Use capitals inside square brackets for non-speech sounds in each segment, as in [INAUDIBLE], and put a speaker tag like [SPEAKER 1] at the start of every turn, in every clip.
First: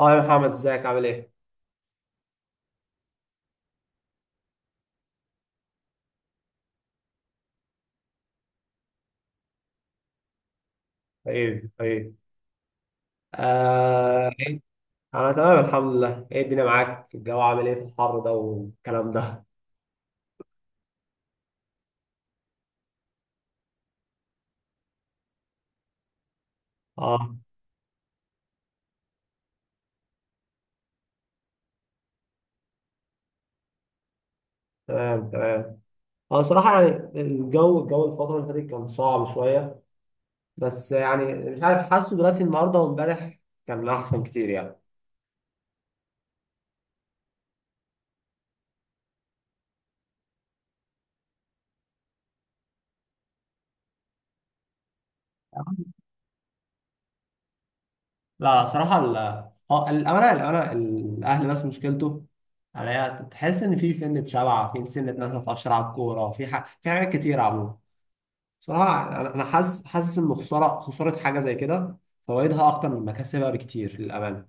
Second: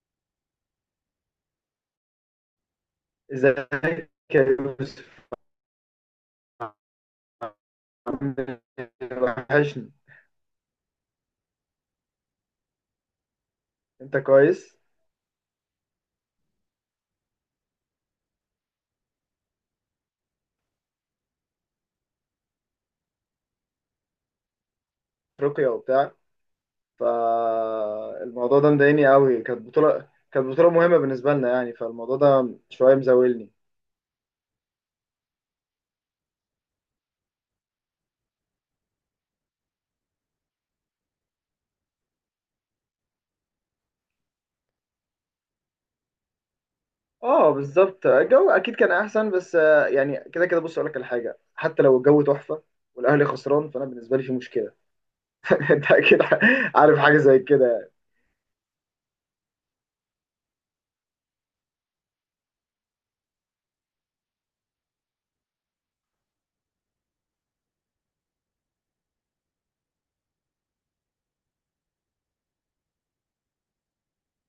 [SPEAKER 1] اه يا محمد ازيك عامل ايه؟
[SPEAKER 2] ازيك يا يوسف عامل إيه؟ وحشني.
[SPEAKER 1] طيب طيب.
[SPEAKER 2] انت
[SPEAKER 1] آه إيه؟
[SPEAKER 2] كويس؟
[SPEAKER 1] انا تمام الحمد لله. ايه الدنيا معاك؟ الجو عامل ايه في الحر ده والكلام ده؟
[SPEAKER 2] افريقيا وبتاع.
[SPEAKER 1] اه.
[SPEAKER 2] فالموضوع ده مضايقني قوي، كانت بطولة مهمة بالنسبة لنا يعني، فالموضوع ده شوية مزاولني.
[SPEAKER 1] تمام تمام. اه صراحة، يعني الجو، الفترة اللي فاتت كان صعب شوية. بس يعني مش عارف، حاسه دلوقتي النهاردة وامبارح كان احسن كتير يعني.
[SPEAKER 2] اه بالظبط، الجو اكيد كان احسن، بس يعني كده كده. بص اقول لك على حاجة، حتى لو الجو تحفة والاهلي خسران فانا بالنسبة لي في مشكلة. [LAUGHS] انت اكيد عارف حاجة زي كده يعني.
[SPEAKER 1] لا صراحة ال اه الأمانة، الأهل بس مشكلته عليها، تحس إن في سنة شبع، في سنة ناس ما بتعرفش تلعب كورة، في حاجات كتير عموما. صراحة أنا حاسس، حاسس إن خسارة، خسارة حاجة زي كده فوائدها أكتر من مكاسبها بكتير للأمانة.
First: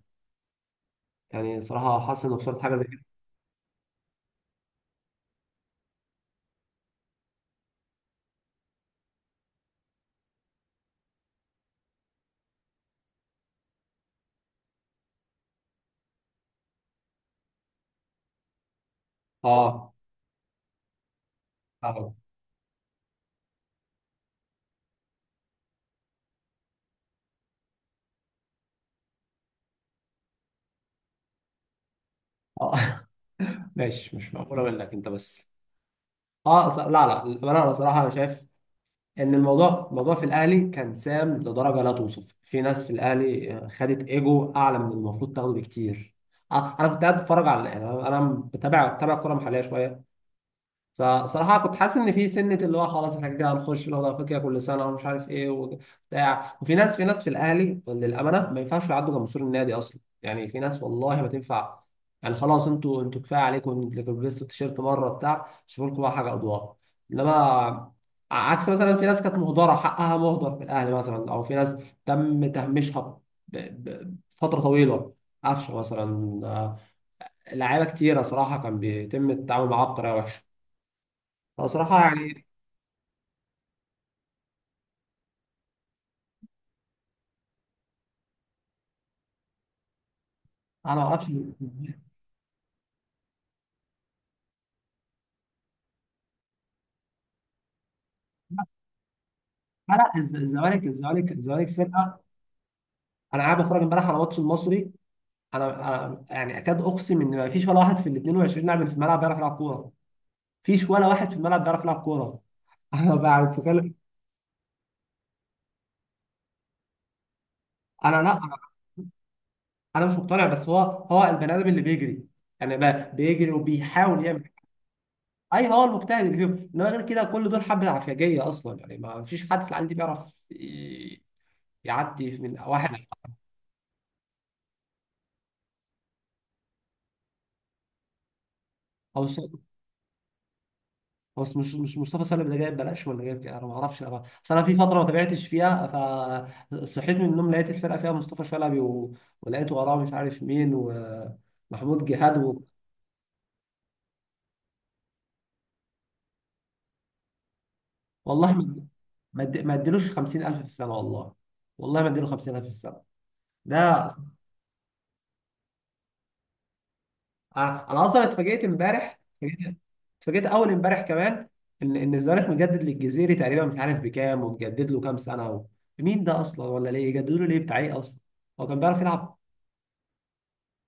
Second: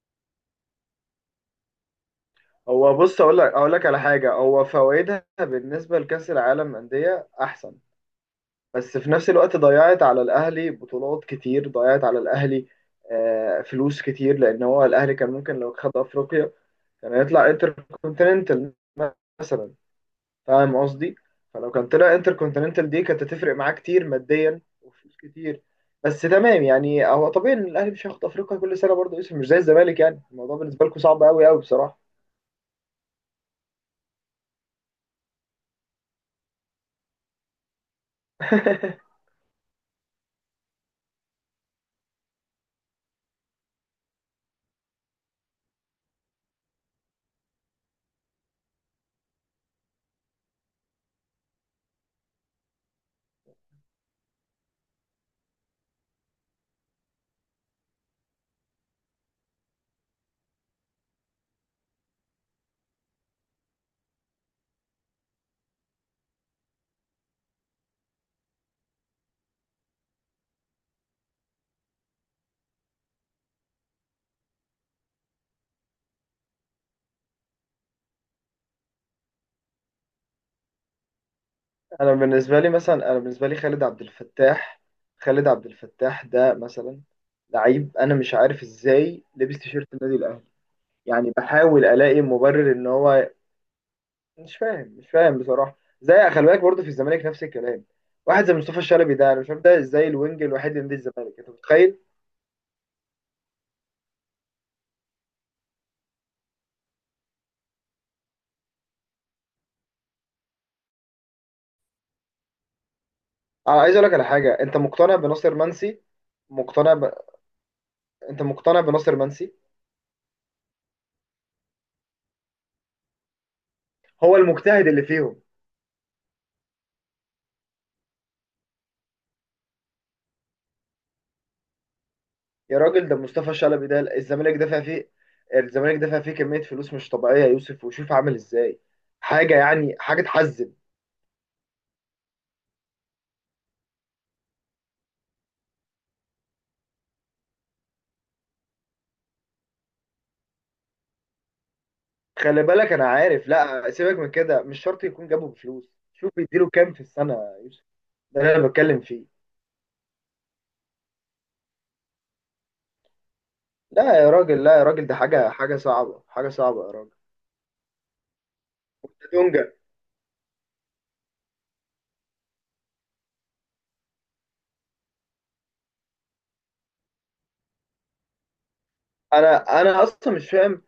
[SPEAKER 1] يعني صراحة حاسس إن خسارة حاجة زي
[SPEAKER 2] هو
[SPEAKER 1] كده.
[SPEAKER 2] بص، اقول لك على حاجة، هو فوائدها بالنسبة لكأس العالم أندية احسن. بس في نفس الوقت ضيعت على الاهلي بطولات كتير، ضيعت على الاهلي فلوس كتير، لان هو الاهلي كان ممكن لو خد افريقيا كان يطلع انتر كونتيننتال مثلا.
[SPEAKER 1] آه.
[SPEAKER 2] فاهم قصدي؟ فلو كان طلع
[SPEAKER 1] آه.
[SPEAKER 2] انتر كونتيننتال دي كانت هتفرق معاه كتير ماديا وفلوس كتير. بس تمام، يعني هو طبيعي ان الاهلي مش هياخد افريقيا كل سنه، برضه يوسف مش زي الزمالك، يعني الموضوع بالنسبه لكم صعب قوي قوي بصراحه.
[SPEAKER 1] آه. [LAUGHS] ماشي، مش مقبولة منك أنت بس. لا لا، للأمانة أنا صراحة أنا شايف
[SPEAKER 2] [LAUGHS]
[SPEAKER 1] إن الموضوع في الأهلي كان سام لدرجة لا توصف. في ناس في الأهلي آه، خدت إيجو أعلى من المفروض تاخده بكتير. آه أنا كنت قاعد بتفرج على، يعني أنا بتابع الكورة المحلية شوية. فصراحة كنت حاسس إن في سنة اللي هو خلاص إحنا كده هنخش الأوضة، أفريقيا كل سنة ومش عارف إيه وبتاع. وفي ناس، في الأهلي للأمانة ما ينفعش يعدوا جمهور النادي أصلا، يعني في ناس والله ما تنفع. يعني خلاص أنتوا كفاية عليكم، أنتوا لبستوا التيشيرت مرة بتاع، شوفوا لكم بقى حاجة أضواء. إنما عكس مثلا في ناس كانت مهدرة، حقها مهدر في الأهلي، مثلا. أو في ناس تم تهميشها ب- بفترة طويلة، قفشة مثلا آه، لعيبة كتيرة صراحة كان بيتم التعامل معاها بطريقة وحشة. لا صراحة
[SPEAKER 2] انا
[SPEAKER 1] يعني.
[SPEAKER 2] بالنسبه لي مثلا انا بالنسبه لي خالد عبد الفتاح ده مثلا، لعيب انا مش عارف ازاي لبس تيشيرت النادي الاهلي.
[SPEAKER 1] أنا ما أعرفش،
[SPEAKER 2] يعني بحاول
[SPEAKER 1] لا.
[SPEAKER 2] الاقي مبرر ان هو مش فاهم. مش فاهم بصراحه. زي خلي بالك، برضه في الزمالك نفس الكلام. واحد زي مصطفى الشلبي ده، انا مش فاهم ده ازاي الوينج الوحيد لنادي الزمالك؟ انت
[SPEAKER 1] الزمالك
[SPEAKER 2] متخيل؟
[SPEAKER 1] فرقة. أنا قاعد بتفرج امبارح على ماتش المصري. أنا أنا يعني أكاد أقسم إن ما فيش ولا واحد في ال 22 لاعب اللي في الملعب بيعرف يلعب كورة. مفيش ولا واحد في الملعب بيعرف يلعب كورة. [LAUGHS] أنا بقى
[SPEAKER 2] انا
[SPEAKER 1] بتكلم.
[SPEAKER 2] عايز اقول لك على حاجه، انت مقتنع بناصر منسي؟ مقتنع ب... انت
[SPEAKER 1] أنا،
[SPEAKER 2] مقتنع بناصر منسي؟
[SPEAKER 1] أنا مش مقتنع، بس هو، البني آدم اللي بيجري، يعني بقى بيجري وبيحاول
[SPEAKER 2] هو
[SPEAKER 1] يعمل.
[SPEAKER 2] المجتهد اللي فيهم.
[SPEAKER 1] أي، هو المجتهد اللي فيهم. إنما غير كده كل دول حبة عفياجية أصلا. يعني ما فيش حد في العالم دي بيعرف يعدي من
[SPEAKER 2] يا
[SPEAKER 1] واحد.
[SPEAKER 2] راجل ده مصطفى شلبي، ده الزمالك دافع فيه كمية فلوس مش طبيعية يا يوسف، وشوف عامل ازاي.
[SPEAKER 1] أو،
[SPEAKER 2] حاجة، يعني حاجة تحزن.
[SPEAKER 1] بس مش مصطفى سالم ده جايب بلاش، ولا جايب كده انا ما اعرفش. اصل انا في فتره ما تابعتش فيها. فصحيت من النوم لقيت الفرقه فيها مصطفى شلبي و... ولقيت وراه مش عارف مين، ومحمود جهاد و...
[SPEAKER 2] خلي بالك انا عارف. لا سيبك من كده، مش شرط يكون جابه بفلوس. شوف بيديله كام في السنة يا يوسف. ده
[SPEAKER 1] والله
[SPEAKER 2] اللي انا
[SPEAKER 1] ما
[SPEAKER 2] بتكلم فيه.
[SPEAKER 1] ما اد- ما اديلوش 50,000 في السنه والله. والله ما اديله 50,000 في السنه. ده أص-
[SPEAKER 2] لا يا راجل، لا يا راجل، ده حاجة صعبة حاجة صعبة يا راجل.
[SPEAKER 1] أنا اصلا اتفاجئت امبارح،
[SPEAKER 2] ده دونجا.
[SPEAKER 1] اتفاجئت. اتفاجئت اول امبارح كمان ان الزمالك مجدد للجزيري تقريبا، مش عارف بكام، ومجدد له كام سنه و... مين ده اصلا؟ ولا ليه يجددوا له؟ ليه بتاع ايه اصلا؟ هو كان بيعرف يلعب؟
[SPEAKER 2] انا اصلا مش فاهم.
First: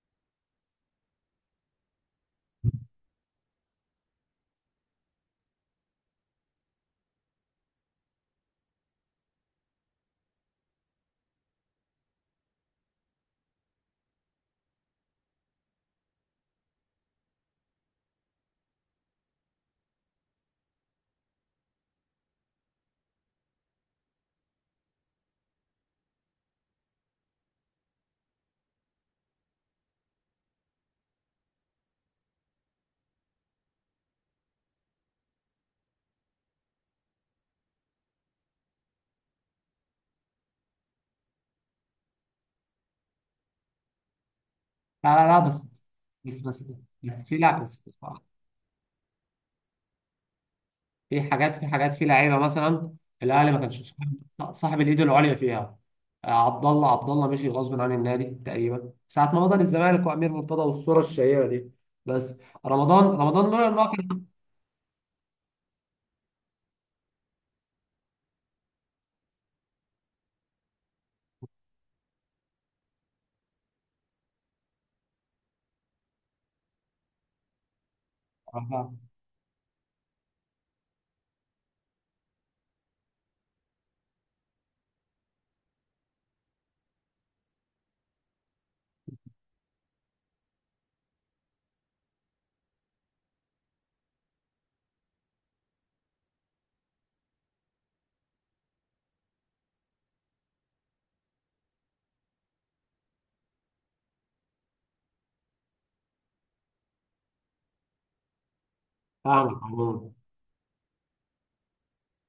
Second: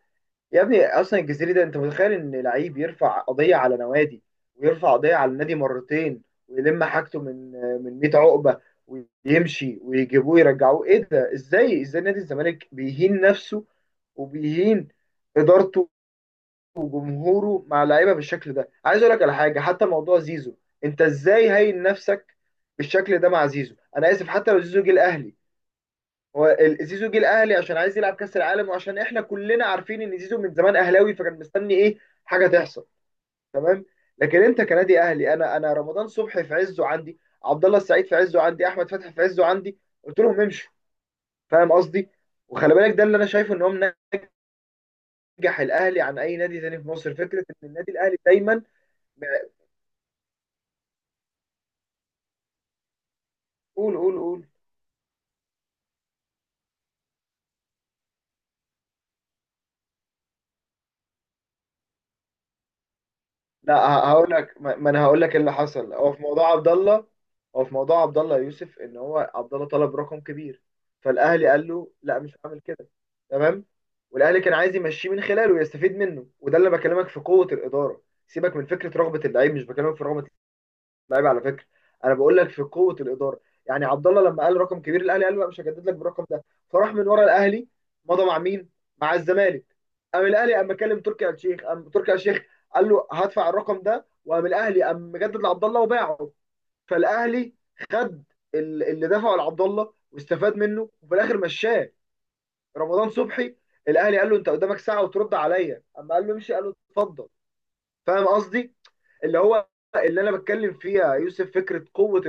[SPEAKER 2] يا ابني، اصلا الجزيري ده، انت متخيل ان لعيب يرفع قضيه على نوادي، ويرفع قضيه على النادي مرتين، ويلم حاجته من 100 عقبه، ويمشي ويجيبوه يرجعوه؟ ايه ده؟ ازاي ازاي نادي الزمالك بيهين نفسه وبيهين ادارته وجمهوره مع اللعيبه بالشكل ده؟ عايز اقول لك على حاجه، حتى موضوع زيزو. انت ازاي هين نفسك بالشكل ده مع زيزو؟ انا اسف حتى لو زيزو جه الاهلي. هو زيزو جه الاهلي عشان عايز يلعب كاس العالم، وعشان احنا كلنا عارفين ان زيزو من زمان اهلاوي، فكان مستني ايه؟ حاجه تحصل. تمام. لكن انت كنادي اهلي، انا رمضان صبحي في عزه عندي. عبد الله السعيد في عزه عندي، احمد فتحي في عزه عندي، قلت لهم امشوا. فاهم قصدي؟ وخلي بالك ده اللي انا شايفه، ان هو
[SPEAKER 1] لا لا لا
[SPEAKER 2] منجح
[SPEAKER 1] بس
[SPEAKER 2] الاهلي عن اي
[SPEAKER 1] بس
[SPEAKER 2] نادي
[SPEAKER 1] بس
[SPEAKER 2] تاني في مصر
[SPEAKER 1] بس في
[SPEAKER 2] فكره ان
[SPEAKER 1] لا بس
[SPEAKER 2] النادي الاهلي دايما.
[SPEAKER 1] في حاجات، في لعيبه مثلا الاهلي ما كانش
[SPEAKER 2] قول، قول، قول.
[SPEAKER 1] صاحب الايد العليا فيها. آه، عبد الله مشي غصب عن النادي، تقريبا ساعه ما بطل الزمالك، وامير مرتضى، والصوره الشهيره دي. بس رمضان لولا ان
[SPEAKER 2] لا،
[SPEAKER 1] هو
[SPEAKER 2] ه-
[SPEAKER 1] كان.
[SPEAKER 2] هقول لك، ما انا هقول لك اللي حصل. هو في موضوع عبد الله. هو في موضوع عبد الله يوسف، ان هو عبد الله طلب رقم كبير، فالاهلي قال له لا مش هعمل كده. تمام. والاهلي كان عايز يمشيه من خلاله ويستفيد منه، وده اللي بكلمك في قوة الإدارة. سيبك من فكرة رغبة اللعيب، مش بكلمك في رغبة لعيب على فكره. انا بقول لك في قوه الاداره. يعني عبد الله لما قال رقم كبير، الاهلي قال لا مش هجدد لك بالرقم ده. فراح من ورا الاهلي، مضى مع مين؟ مع الزمالك. قام الاهلي قام كلم تركي آل الشيخ، قام تركي آل الشيخ قال له هدفع الرقم ده، وقام الاهلي قام مجدد لعبد الله وباعه. فالاهلي خد اللي دفعه لعبد الله واستفاد منه، وفي الاخر مشاه. رمضان صبحي، الاهلي قال له انت قدامك ساعه وترد عليا، اما قال له امشي قال له اتفضل. فاهم قصدي؟ اللي
[SPEAKER 1] فاهمك
[SPEAKER 2] هو،
[SPEAKER 1] عموما.
[SPEAKER 2] اللي انا بتكلم فيها يوسف، فكره قوه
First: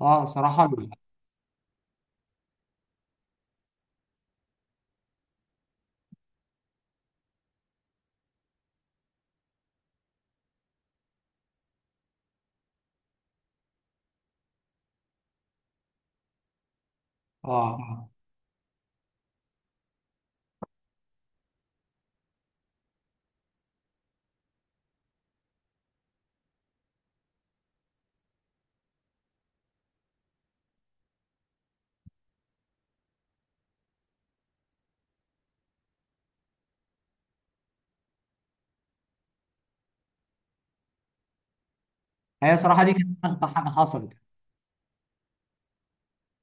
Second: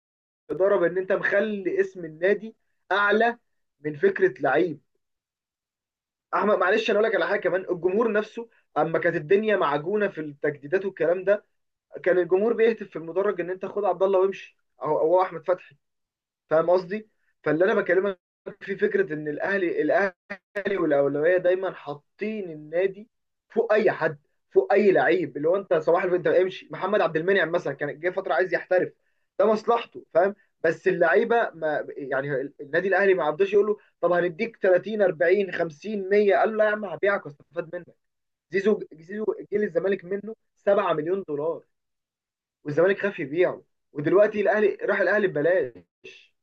[SPEAKER 1] اه صراحه.
[SPEAKER 2] اداره، بان انت مخلي اسم النادي اعلى من فكره لعيب. احمد معلش، انا اقول لك على حاجه كمان، الجمهور نفسه. اما كانت الدنيا معجونه في التجديدات والكلام ده، كان الجمهور بيهتف في المدرج ان انت خد عبد الله وامشي، او هو احمد فتحي. فاهم قصدي؟ فاللي انا
[SPEAKER 1] اه.
[SPEAKER 2] بكلمك في، فكره ان الاهلي لي والاولويه دايما حاطين النادي فوق اي حد، فوق اي لعيب. اللي هو، انت صباح الفل انت امشي. محمد عبد المنعم مثلا كان جه فتره عايز يحترف، ده مصلحته. فاهم؟ بس اللعيبه، ما يعني النادي الاهلي ما عبدوش، يقول له طب هنديك 30، 40، 50، 100؟ قال له لا يا عم هبيعك، واستفاد منك. زيزو جه للزمالك منه 7 مليون دولار.
[SPEAKER 1] هي صراحه دي
[SPEAKER 2] والزمالك
[SPEAKER 1] كانت
[SPEAKER 2] خاف
[SPEAKER 1] اغبى
[SPEAKER 2] يبيعه،
[SPEAKER 1] حاجه حصلت.
[SPEAKER 2] ودلوقتي الاهلي راح الاهلي ببلاش.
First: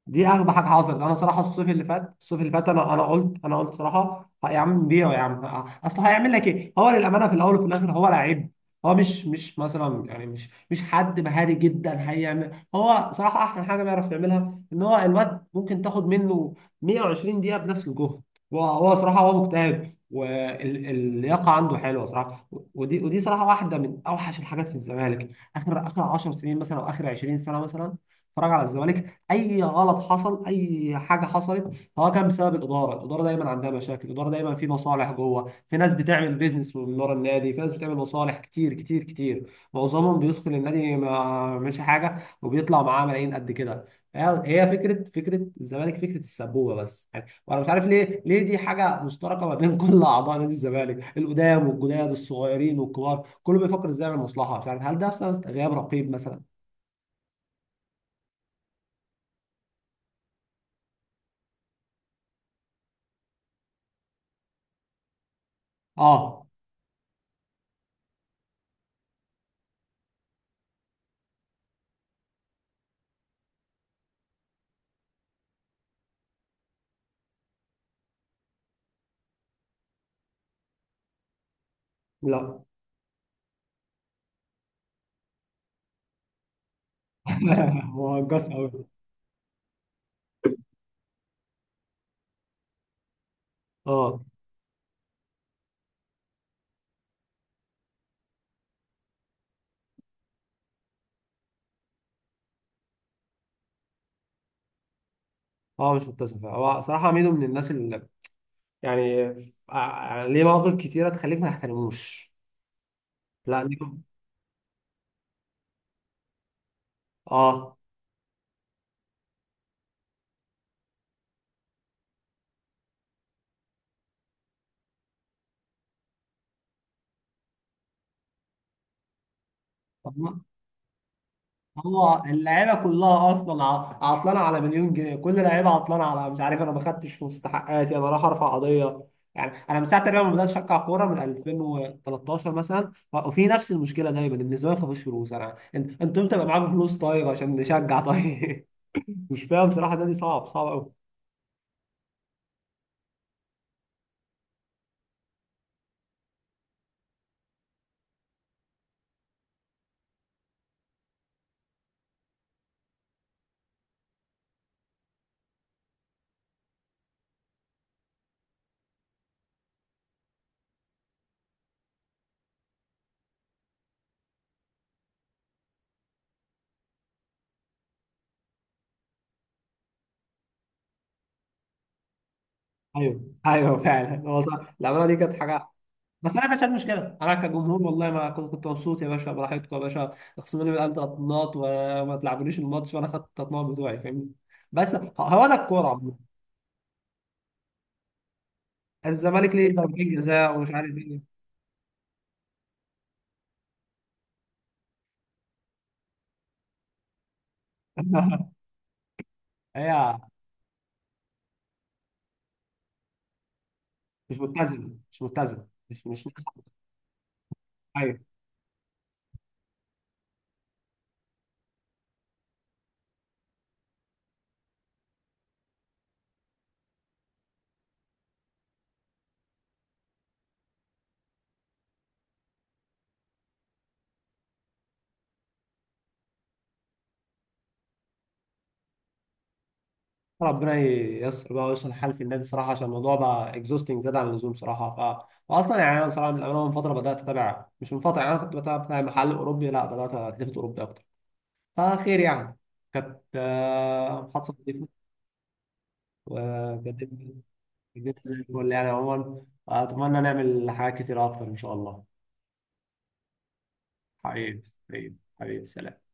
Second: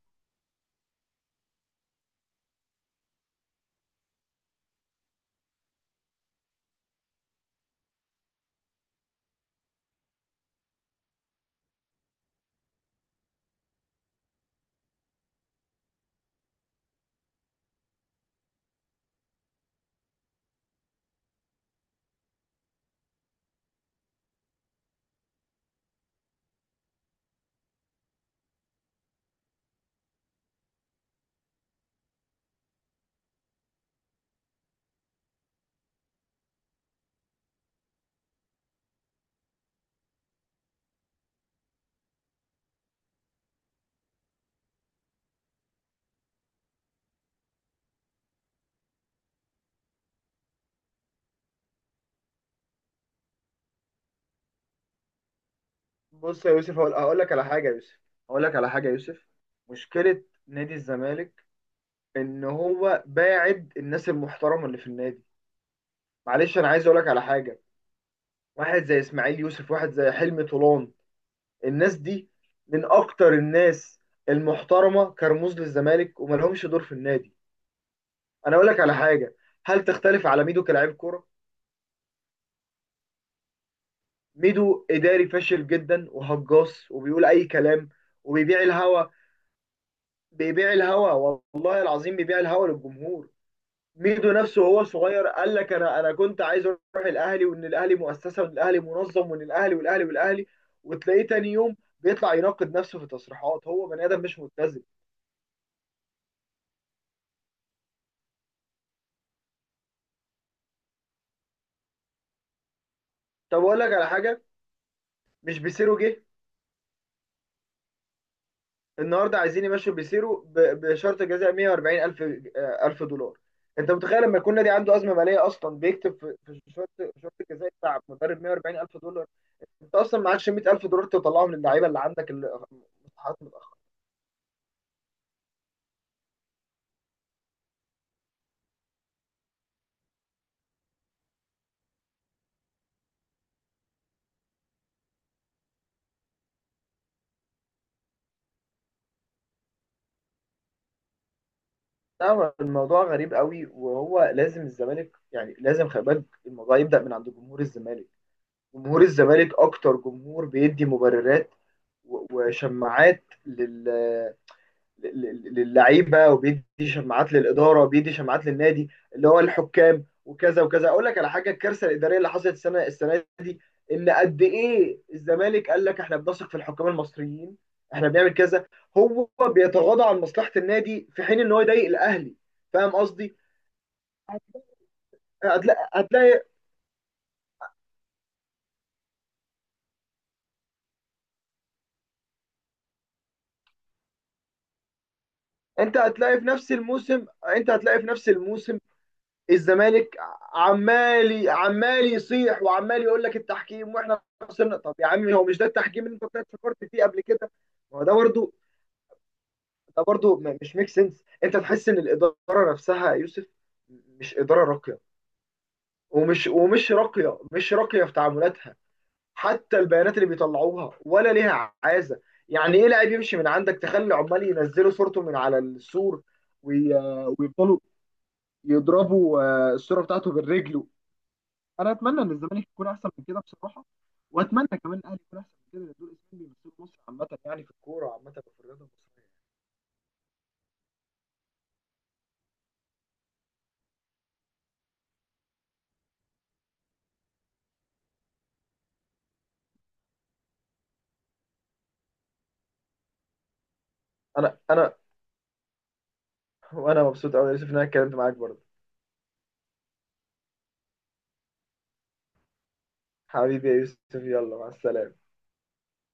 [SPEAKER 1] دي اغبى حاجه حصلت. انا صراحه الصيف اللي فات، انا قلت صراحه: "ها يا عم بيعه يا عم، اصل هيعمل لك ايه؟ هو للامانه في الاول وفي الاخر هو لعيب، هو مش مش مثلا يعني مش مش حد مهاري جدا هيعمل. هو صراحه احسن حاجه بيعرف يعملها ان هو الواد ممكن تاخد منه 120 دقيقه بنفس الجهد. هو مجتهد، واللياقه عنده حلوه صراحه. ودي صراحه واحده من اوحش الحاجات في الزمالك. اخر 10 سنين مثلا، او اخر 20 سنه مثلا، اتفرج على الزمالك. اي غلط حصل، اي حاجه حصلت، فهو كان بسبب الاداره. الاداره دايما عندها مشاكل، الاداره دايما في مصالح جوه، في ناس بتعمل بيزنس من ورا النادي، في ناس بتعمل مصالح كتير كتير كتير، معظمهم بيدخل النادي ما مش حاجه وبيطلع معاه ملايين قد كده. هي هي فكره فكره الزمالك فكره السبوبه بس يعني. وانا مش عارف ليه، دي حاجه مشتركه ما بين [LAUGHS] كل اعضاء نادي الزمالك، القدام والجداد، الصغيرين والكبار، كله بيفكر ازاي يعمل مصلحه. مش عارف، هل ده بسبب غياب رقيب مثلا؟
[SPEAKER 2] بص يا يوسف، هقول لك على حاجه يا يوسف، هقول لك على حاجه يا يوسف. مشكله نادي الزمالك، ان هو باعد الناس المحترمه اللي في النادي.
[SPEAKER 1] اه.
[SPEAKER 2] معلش انا عايز اقول لك على حاجه، واحد زي اسماعيل يوسف، واحد زي حلمي طولان، الناس دي من اكتر الناس المحترمه كرموز للزمالك، وما لهمش دور في النادي. انا اقول لك على حاجه، هل تختلف على ميدو كلاعب كوره؟
[SPEAKER 1] لا.
[SPEAKER 2] ميدو اداري فاشل جدا وهجاص وبيقول اي كلام.
[SPEAKER 1] [LAUGHS] هو هجاص
[SPEAKER 2] وبيبيع
[SPEAKER 1] قوي.
[SPEAKER 2] الهوا، بيبيع الهوا، والله العظيم بيبيع الهوا للجمهور.
[SPEAKER 1] اه.
[SPEAKER 2] ميدو نفسه وهو صغير قال لك انا كنت عايز اروح الاهلي، وان الاهلي مؤسسه، وان الاهلي منظم، وان الاهلي والاهلي والاهلي. وتلاقيه تاني يوم بيطلع يناقض نفسه في تصريحات، هو بني ادم مش متزن.
[SPEAKER 1] اه مش متسف. هو صراحه ميدو من الناس اللي يعني ليه مواقف كتيره تخليك ما تحترموش.
[SPEAKER 2] طب
[SPEAKER 1] لا
[SPEAKER 2] اقول
[SPEAKER 1] ميدو.
[SPEAKER 2] لك على حاجه، مش بيسيرو جه؟
[SPEAKER 1] اه
[SPEAKER 2] النهارده عايزين يمشوا بيسيرو بشرط جزاء 140 الف الف دولار. انت متخيل لما يكون نادي عنده ازمه ماليه اصلا بيكتب في شرط الجزاء بتاع مدرب 140 الف دولار؟ انت اصلا
[SPEAKER 1] طب.
[SPEAKER 2] معكش 100 الف دولار تطلعهم للعيبه اللي
[SPEAKER 1] هو
[SPEAKER 2] عندك، اللي
[SPEAKER 1] اللعيبه كلها
[SPEAKER 2] مستحقات.
[SPEAKER 1] اصلا عطلانه على مليون جنيه، كل لعيبه عطلانه على، مش عارف، انا ما خدتش مستحقاتي، انا رايح ارفع قضيه. يعني انا من ساعه تقريبا ما بدات اشجع كوره من 2013 مثلا، وفي نفس المشكله دايما، ان الزمالك ما فيهوش فلوس. انا انت، انت امتى بقى معاكم فلوس طيب عشان نشجع طيب؟ [LAUGHS] مش فاهم صراحه. النادي صعب، صعب.
[SPEAKER 2] لا هو الموضوع غريب قوي، وهو لازم الزمالك يعني لازم، خلي بالك الموضوع يبدأ من عند جمهور الزمالك. جمهور الزمالك اكتر جمهور بيدي مبررات وشماعات للعيبه، وبيدي شماعات للاداره، وبيدي شماعات للنادي. اللي هو الحكام وكذا وكذا. اقول لك على حاجه، الكارثه الاداريه اللي حصلت السنه دي. ان قد ايه الزمالك قال لك احنا بنثق في الحكام المصريين، احنا بنعمل كذا، هو بيتغاضى عن مصلحه النادي في حين ان هو يضايق الاهلي. فاهم
[SPEAKER 1] ايوه
[SPEAKER 2] قصدي؟
[SPEAKER 1] ايوه، فعلا هو صح، العماله دي كانت حاجه.
[SPEAKER 2] هتلاقي
[SPEAKER 1] بس انا
[SPEAKER 2] هتلاقي
[SPEAKER 1] ما كانتش عندي مشكله انا كجمهور، والله ما كنت، كنت مبسوط يا باشا، براحتكم يا باشا، اخصموا لي من القلب ثلاث نقط وما تلعبونيش الماتش، وانا خدت الثلاث نقط بتوعي فاهمني. بس هو ده الكوره
[SPEAKER 2] انت
[SPEAKER 1] عموما.
[SPEAKER 2] هتلاقي في نفس الموسم، انت هتلاقي في نفس الموسم.
[SPEAKER 1] الزمالك ليه ضربتين
[SPEAKER 2] الزمالك
[SPEAKER 1] جزاء ومش عارف ايه.
[SPEAKER 2] عمال يصيح وعمال يقول لك التحكيم واحنا خسرنا. طب يا عمي، هو مش ده التحكيم اللي انت طلعت فكرت فيه قبل كده؟ ما هو ده برضه.
[SPEAKER 1] [LAUGHS] هي
[SPEAKER 2] مش ميك سنس. انت تحس ان الاداره نفسها يا يوسف مش
[SPEAKER 1] مش
[SPEAKER 2] اداره
[SPEAKER 1] متزنه،
[SPEAKER 2] راقيه،
[SPEAKER 1] مش متزنه مش مش نفس-
[SPEAKER 2] ومش راقيه، مش راقيه في
[SPEAKER 1] ايوه.
[SPEAKER 2] تعاملاتها. حتى البيانات اللي بيطلعوها ولا ليها عازه. يعني ايه لاعب يمشي من عندك تخلي عمال ينزلوا صورته من على السور، وي- ويفضلوا يضربوا الصوره بتاعته بالرجل. انا اتمنى ان الزمالك يكون احسن من كده بصراحه، واتمنى كمان الاهلي يكون احسن من كده، لان دول اسمين بيمثلوا مصر عامه يعني في الكوره عامه وفي الرياضه المصريه.
[SPEAKER 1] ربنا ييسر بقى ويصلح الحال في النادي صراحه، عشان الموضوع بقى اكزوستنج، زاد عن اللزوم صراحه. ف واصلا يعني انا صراحه من الأول، من فتره بدات اتابع، مش من فتره يعني انا كنت بتابع بتاع محل اوروبي، لا بدات اتلفت اوروبي اكتر. فخير يعني. كانت آه، محادثه
[SPEAKER 2] انا
[SPEAKER 1] لطيفه،
[SPEAKER 2] انا
[SPEAKER 1] وكانت
[SPEAKER 2] وانا مبسوط
[SPEAKER 1] الدنيا
[SPEAKER 2] قوي يا يوسف ان انا اتكلمت معاك
[SPEAKER 1] زي
[SPEAKER 2] برضه.
[SPEAKER 1] الفل يعني عموما. اتمنى نعمل حاجات كتير اكتر ان شاء الله.
[SPEAKER 2] حبيبي يا يوسف، يلا
[SPEAKER 1] حبيبي.
[SPEAKER 2] مع السلامة.
[SPEAKER 1] حبيبي سلام.